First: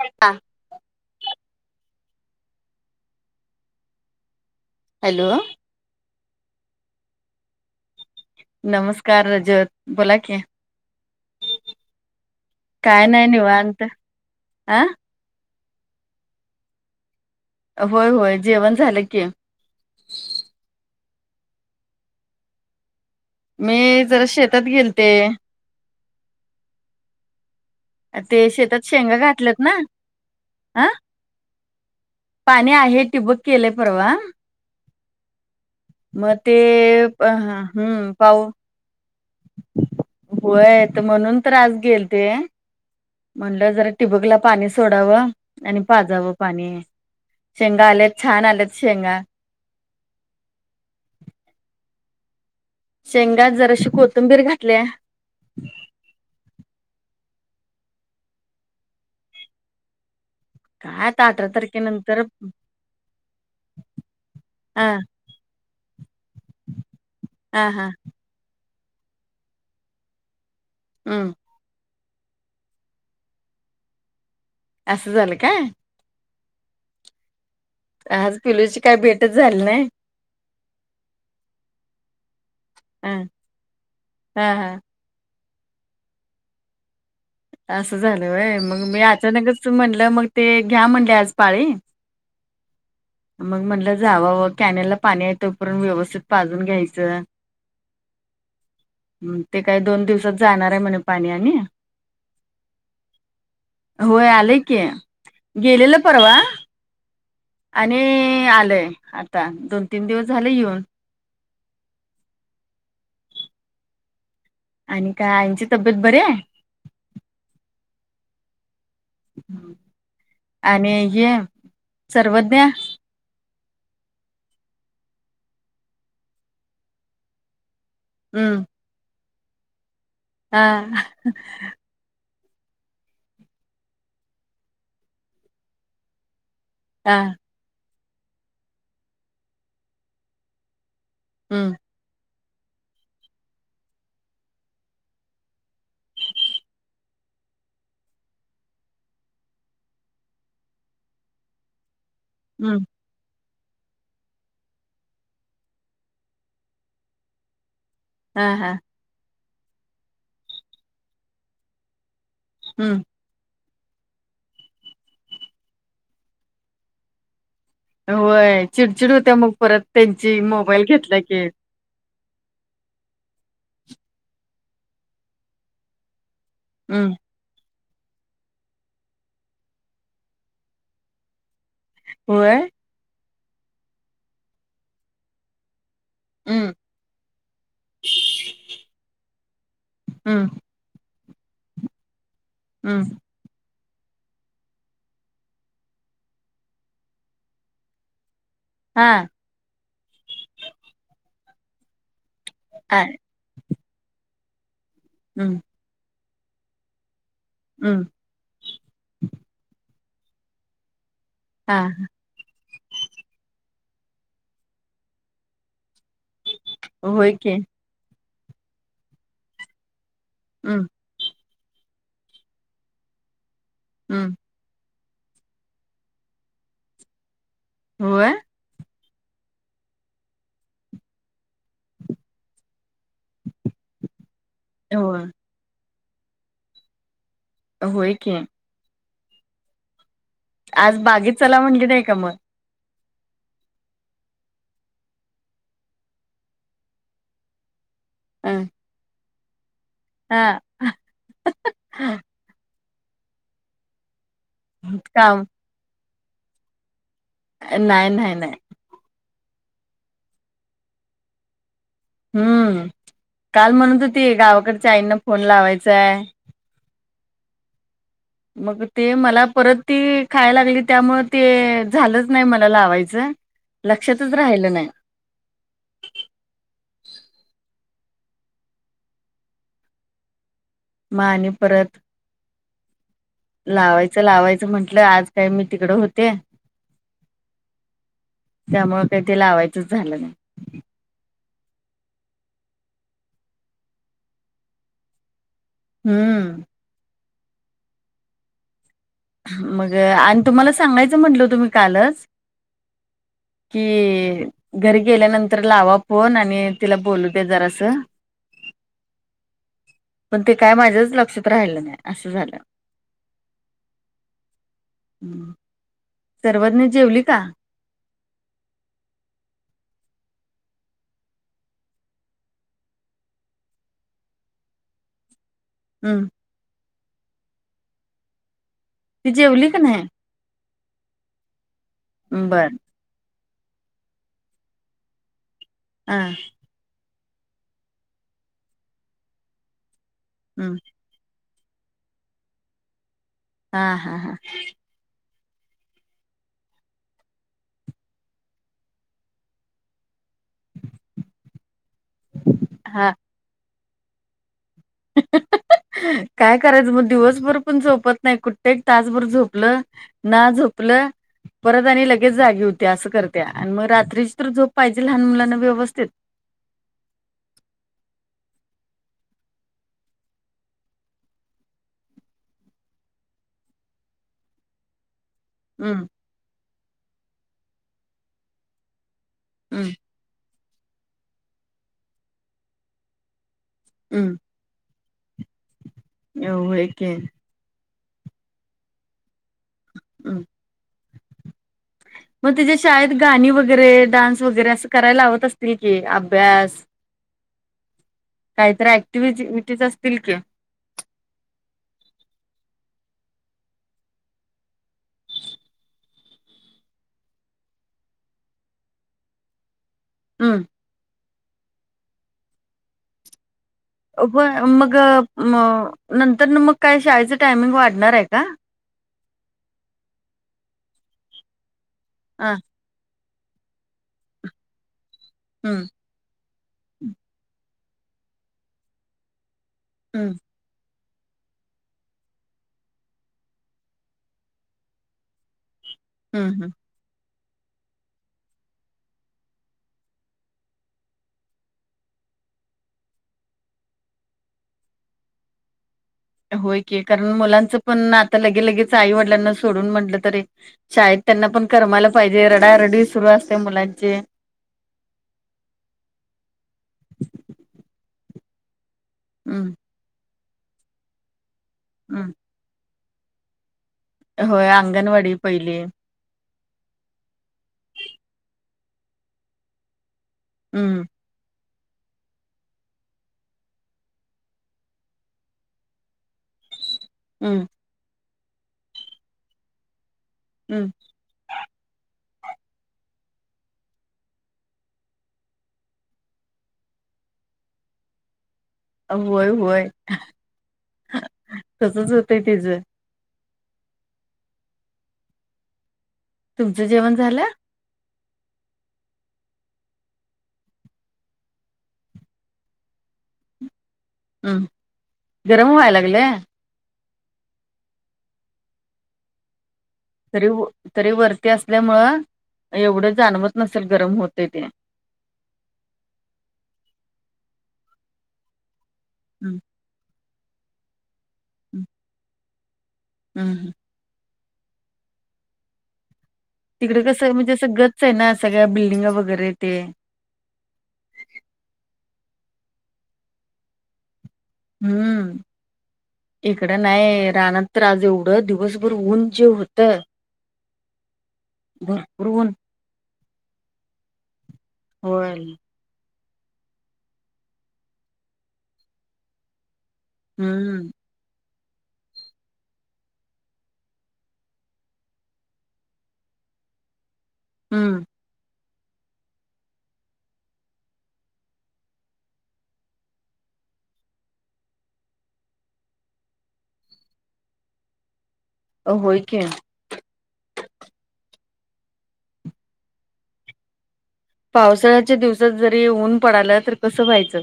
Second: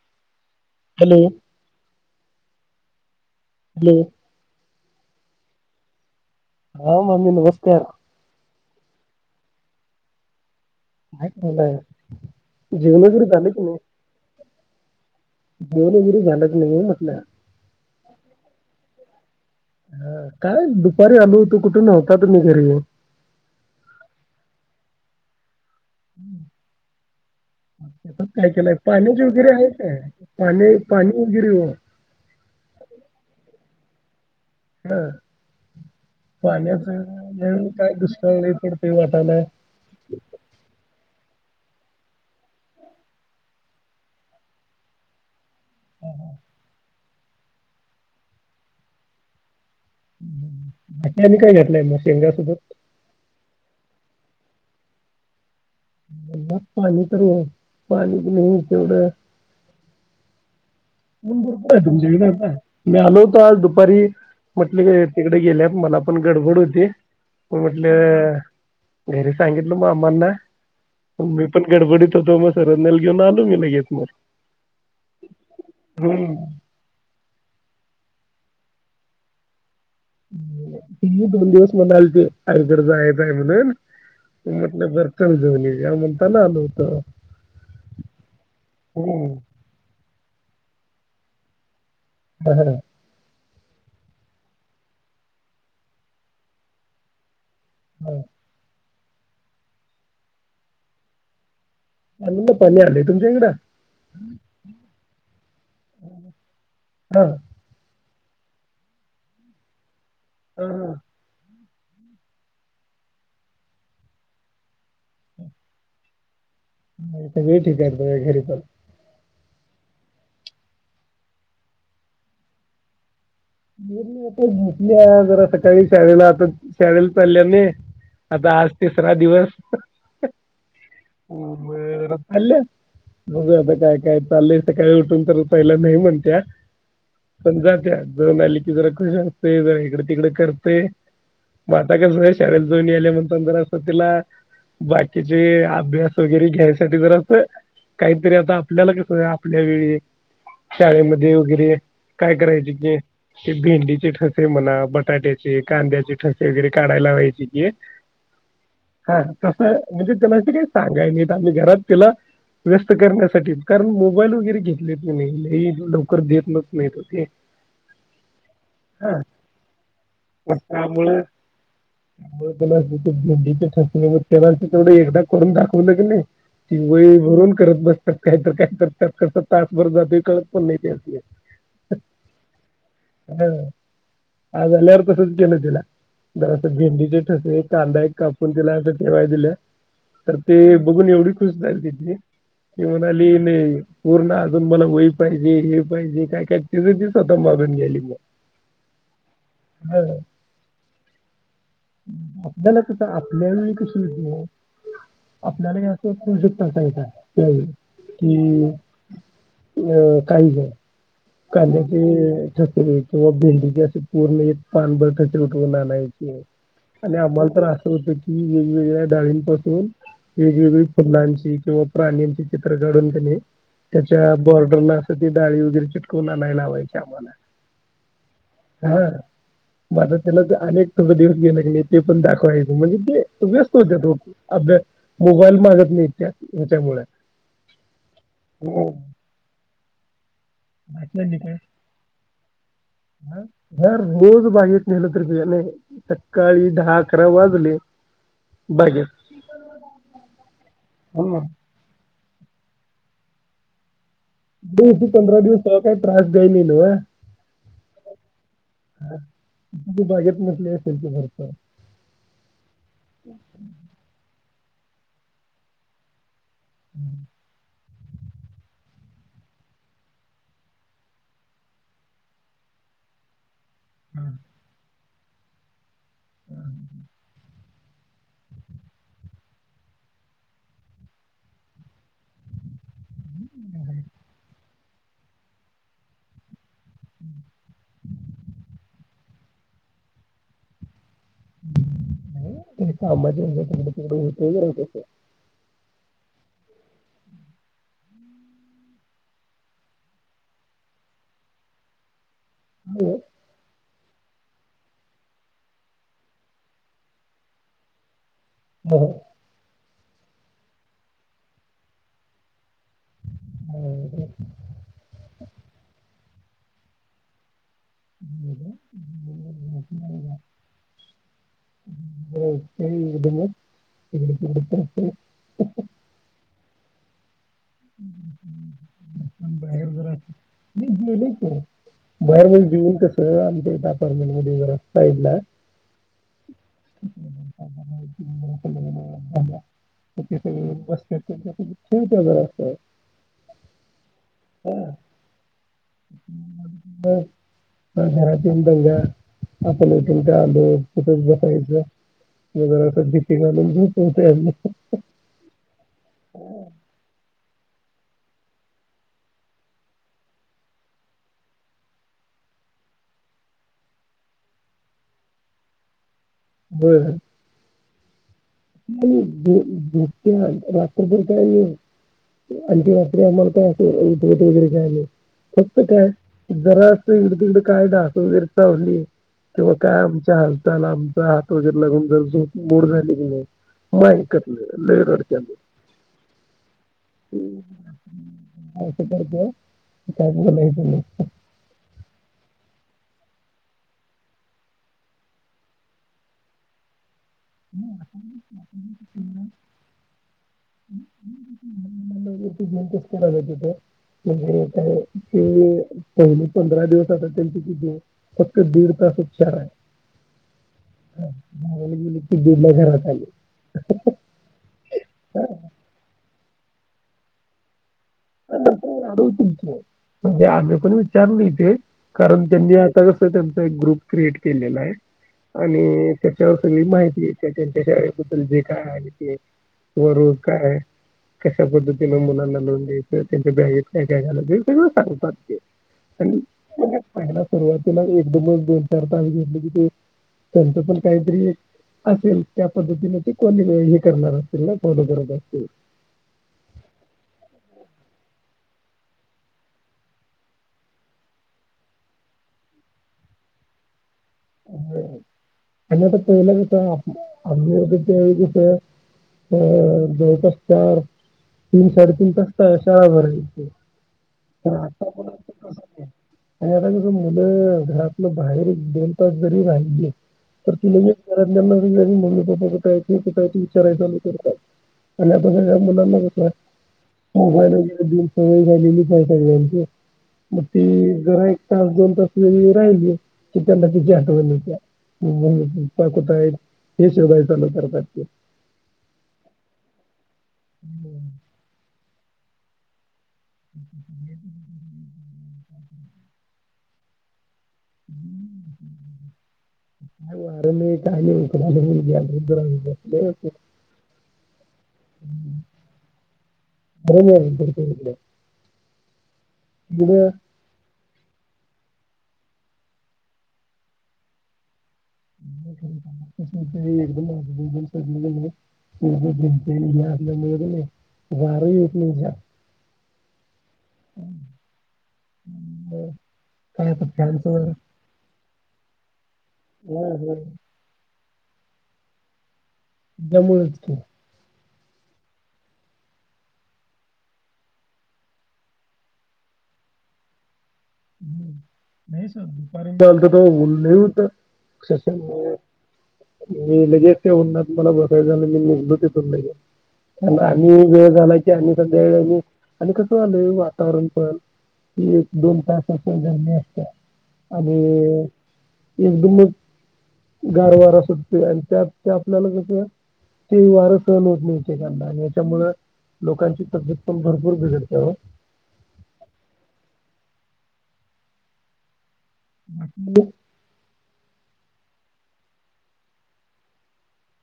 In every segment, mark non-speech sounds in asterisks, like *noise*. हाय का. Hello hello. Hello. हा mummy नमस्कार. नमस्कार रजत बोला कि. काय चालय जेवण काय वगैरे नाही झाले का नाही? निवांत आ. जेवण वगैरे झाल की नाही म्हटलं. होय होय जेवण झालं की. काय दुपारी आलो होतो कुठून नव्हता तुम्ही घरी ओ. मी जरा शेतात गेलते. हम्म. काय ते केलंय शेतात शेंगा पाण्याचे वगैरे घातल्यात आहे ना काय पा हा पाणी वगैरे ओ. पाणी आहे टिबक केलंय परवा. ह मग ते पाण्याच काय दुष्काळ लय पडतय वाट्याला. व्हय तर म्हणून तर आज गेलते. म्हणलं जरा टिबक ला पाणी सोडावं. आणि पाजावं पाणी शेंगा आल्यात छान आल्यात शेंगा. आतमध्ये काय घेतलंय मग शेंगा सोबत? शेंगात जराशी कोथंबीर घातल्या. यंदा पाणी तरी आहे. पाणीच नाही तेवढं. काय आता उन्ह अठरा भरपूर आहे तारखेनंतर तुमच्याकडे आता मी आलो होतो, आज दुपारी म्हटलं हा कि तिकडं गेल्यात, मला पण गडबड होती मग हा हा म्हटलं. घरी सांगितलं मामांना हम्म मम्मी पण गडबडीत होतो. म सरेनंल घेऊन आलो, मी लगेच मग. असं झालं का? हमम. आज पिलूची काय भेटच झाली नाय. पिल्लू दोन दिवस म्हणालती आईकडे ह जायचं आहेे म्हणून हा मी हा म्हटलं बर चल जाऊन येऊया. म्हणताना आलो होतो. असं झालं व्हय मग मी हम्म. अचानकच म्हटलं मग ते घ्या म्हणले आज पाळी हाआआ. मग म्हटलं जावाव कॅनलला पाणी हाय तोपर्यंत व्यवस्थित पाजून घ्यायचं. हाआआ. हम् ते काही दोन दिवसात जाणार आहे म्हण पाणी आणि कॅनला पाणी आलय तुमच्याकडं? होय आलय की. गेलेलं परवा. हाआआ. आणि आलय, आता दोन, तीन दिवस झाले येऊन हा. आणि काय आईंची तब्येत बरीये. हम् सगळे ठीक आहेत. बघा घरी पण आणि हे सर्वज्ञा नाही ती आता झोपलीया, जरा सकाळी शाळेला आता शाळेला चालेली आता हम्म आज तिसरा दिवस हा म जरा आल्ल्या बघूया, आता काय काय चालय सकाळी उठून तर पहिलं नाही म्हणत्या. हाआआ. पण जातीया जाऊन आली की, जरा खुश असतय जरा इकडे तिकडे करते हम्म हा आता कसं शाळेत जाऊन यालीया म्हणताना जरा तीला बाकीचे अभ्यास वगैरे घ्यायसाठी जरा असं काहीतरी आता आपल्याला कस आपल्या वेळी शाळेमध्ये वगैरे, काय करायची हम्म ते ते भेंडीचे ठसे म्हणा बटाट्याचे कांद्याचे ठसे वगैरे काढायला व्हायचे की, हा हा हा तस म्हणजे त्याला अस काही सांगायचे आणि घरात तिला व्यस्त हम्म करण्यासाठी कारण मोबाईल वगैरे घेतलेत नाही नाही लवकर देतच नाहीत ते होय चिडचिड हा होत्या मग परत त्यांची मग मोबाईल त्यामुळे घेतला की पण भंडीच्या त्या तेवढं एकदा करून दाखवू लागेले ती हम्म वय भरून करत बसतात काहीत काहीत त्यात करता तासभर जातो कळत पण नाही ते अस होय ह आज आल्यावर तसच केल तीला, जरा आता हम्म भेंडीचे ठसे कांदा एक कापून दिलाय असं ठेवाय दिलाय. तर हम्म ते बघून एवढी खुश झाली ती ती हम्म म्हणाली. पूर्ण अजून मला वही पाहिजे. हे पाहिजे काय काय तिझं तीच आता मा बनल्याली हा ह आपल्याला कस आय आपल्या वेळी कस होत हम्म आपल्याला हे पो्जेक्ट नसायचा त्यावेळी, हम् हम् अं काही जण हा काद्याचे *unintelligible* किंवा भेंडीची असे पूर्ण एक पान भर ठसे उठवून आणायचे. आणि होय की आम्हाला तर असं होतं की वेगवेगळ्या डाळींपासून वेगवेगळे हम्म फुलांची किंवा प्राण्यांची चित्र काढून त्याने त्याच्या हम्म बॉर्डर त डाळी वगरे चिटकून आणाय लावायची आम्हाला होय हा मझ त्याला अनेक थोड दिवस घेऊ लागले ते पण दाखवायचं म्हणजे ते व्यस्त होत अभ्या होय मोबाईल मागत नाही त्या त्याच्यामुळे होय क हम आज बागेत चला म्हणजे नाही का मग ह ह रोज बाहेरेत नेलं तरी नाही सकाळी दहा अकरा वाजले अ बजर हा हो दवस पंधरा काम दिवस काही त्रास दई म न नाही नाही नाही ह त बागेत नसली असेल तर घरच हम्म काल म्हणून तर ते गावाकडच्या आईंना फोन लावायचाय हं मग ते मला परत ती खायला लागली त्यामु ते झालंच नाही मला लावायचं लक्षातच राहिलं नाही ह ह ह मग आणि परत लावायचं लावायचं म्हण म्हटलं आज काय मी तिकड होते त्यामु काही ते लावायचंच झालं नाही कामाज होतस हम्म मग, आणि तुम्हाला सांगायचं म्हंटलं होत मी कालच. हो. कि घरी गेल्यानंतर लावा फोन, आणि तिला बोलू दे जरास बघू पण ते काय माझ्याच लक्षात राहिलं नाही, असं झालं. *unintelligible* *inaudible* हम्म! *unintelligible* जेवली का? जरा *unintelligible* *inaudible* *unintelligible* एकदमच, हिकडं तिकड करतय. हम्म! *unintelligible* *inaudible* ती जेवली का नाही? गेली की, बाहेर म बर जेऊन कस, आमच्या अपारमेंट मध्ये जरा साइडला हां *unintelligible* *inaudible* हम्! *unintelligible* *inaudible* हा हा हा. बर ह घरात येऊन दंगा, आपल *unintelligible* तिथंच बसायचं. म जरा हा दीपि *unintelligible* काय करायचं मग, दिवसभर पण झोपत नाही, कुठ एक तासभर झोपलं ना झोपलं. परत आणि लगेच जागी होत्या, असं करत्या, आणि मग रात्रीची तर झोप पाहिजे, लहान मुलांना व्यवस्थित. होय. *unintelligible* रात्रभर पाहिजे. आणि ती रात्री आम्हाला असं उठवत वैगेरे काही नाही. फक्त हम्म काय, जरा अस हिकडं तिकड काय, ढास वैगरे चावली तेव्हा हम्म काय, आमच्या हालचाल, आमचा हात वैगेरे लागून जर झोप मोड झाली म ऐकत नाही, लई रडत्या मग. हम, व्हय की. अस करत्या, काय हम्म बोलायचं नाही. *unintelligible* *inaudible* मग तिच्या शाळेत, गाणी वगैरे, डान्स वगैरे, असं करायला लावत असतील की, अभ्यास. काहीतरी ऍक्टिवीटी असतील कि. *unintelligible* *inaudible* *unintelligible* *inaudible* म्हणजे काय की, पहिली पंधरा दिवस आता त्यांची कितीे फक्त दीड तासाच चार हाय. हम्म! बाराला गेली, ते दीडला घरात आली. हो, मग नंतर मग काय शाळेचं टायमिंग वाढणार आहे का? होय, वाढवतील की, म्हणजे आम्ही पण विचारल नाही ते, कारण हा त्यांनी स त्यांचा एक ग्रुप क्रिएट केलेला आहे, हम्म आणि त्याच्यावर सगळी माहितीेयेत्या, त्यांच्या शाळेबद्दल जे काय आहे ते वरू हम्म काय, कश्या पद्धतीन मुलांना लावून त्यांच्या बॅगेत काय काय घालायचं, ते सगळं सांगतात ते. हम्म पहिला सुरुवातीला, एकदमच दोन चार तास, घेतल की म तेंच पण काहीतरी असे त्याप दु दिट कोणी हे करणार असतील कोड बरो असतीलल. होय की कारण मुलांचं पण आता लगे लगेच आई वडिलांना सोडून म्हटलं तरी. शाळेत त्यांना पण कमायला पाहिजे रडारडी सुरू असते मुलांचे. आणि आता पहिला कस आम्ही जायचा त्या वेळी कस अ हम्म जळ तास चार तीन साडेतीन हम्म तासता शाळाभर होय आंगणवाडी पहिली. आणि आता कस मुलं घरातलं बाहेर दोन तास जरी राहिली. तर ती हम्म नाहीना *unintelligible* मम्मी पप्पा कुठायचे कुठय विचारायचालू करतात आणि आता सगळ्या मुलांना होतात. हम्म मोबाईल वगैरे देऊन सगळी झालेली पाहि मग ते हम्म जरा तास दोन तास व राहिले की त्या त्यांची आठवण येत्या मग पप्पा कुट हैत हे सगळ चालू करतात. होय होय तसच होतंय तच. *inaudible* तुमचं जेवण झालं. *inaudible* *unintelligible* गरम व्हाय लागलय. *unintelligible* तरी तरी वरती असल्यामुं एवढं जाणवत नसेल गरम होते ते. एकदम द सगले गते. हम्म मळ नाही वर वटन. हम् ह. हम् ह ब. तिकडे कसं म्हणजे असं गच आहे ना सगळ्या बिल्डिंगा वगैरे ते हम् हम त्यामुळाच की. हम्म. इकडं नाही राना तर आज एवढं दिवसभर ऊन जे होतं. भरपूर नाही सर ऊन दुपारीलत *inaudible* त लई होत. होय. मी लगेचच्या उना मला बसायचं आणि मी निर् ते. आणि आम्ही हम्म वेळ झाला की सध्या व आणि कसं आलय वातावरण पण क एक दोन तास हम्म *unintelligible* गारवार सुटते आणि त्यात ते आपल्याला कस ते वार सहन होत नाही ऐक एकानं आणि याच्यामुळ लोकांची तब्यत पण भरपूर बिघडते ओ. अ होय की. *inaudible* पावसाळ्याच्या दिवसात जरी ऊन पडाला तर कसं व्हायचं.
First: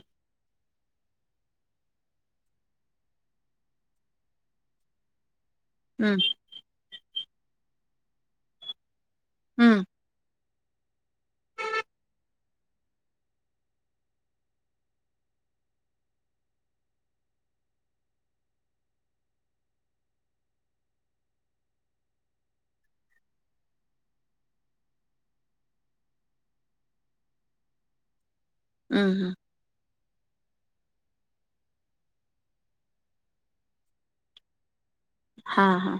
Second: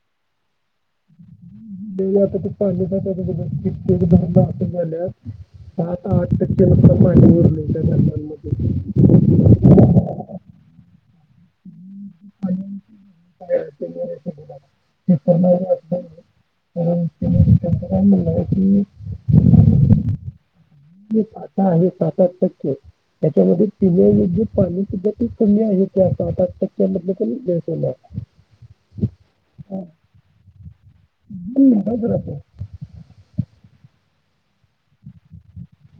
म आता ते पाहिले के दनार झाले. सात हम्म आठ टक्के नता पाणी उरले त्या गरबांमध्ये हम्म *unintelligible* *inaudible* *unintelligible* हो ते म्हणला की पाता हे पाातात टके. त्याच्यामध्ये पिण्या जे पाणी सुधा ते कमी आहे त्या सात आठ टक्क्या मध द हम्म हम्म. हा *unintelligible* हा हा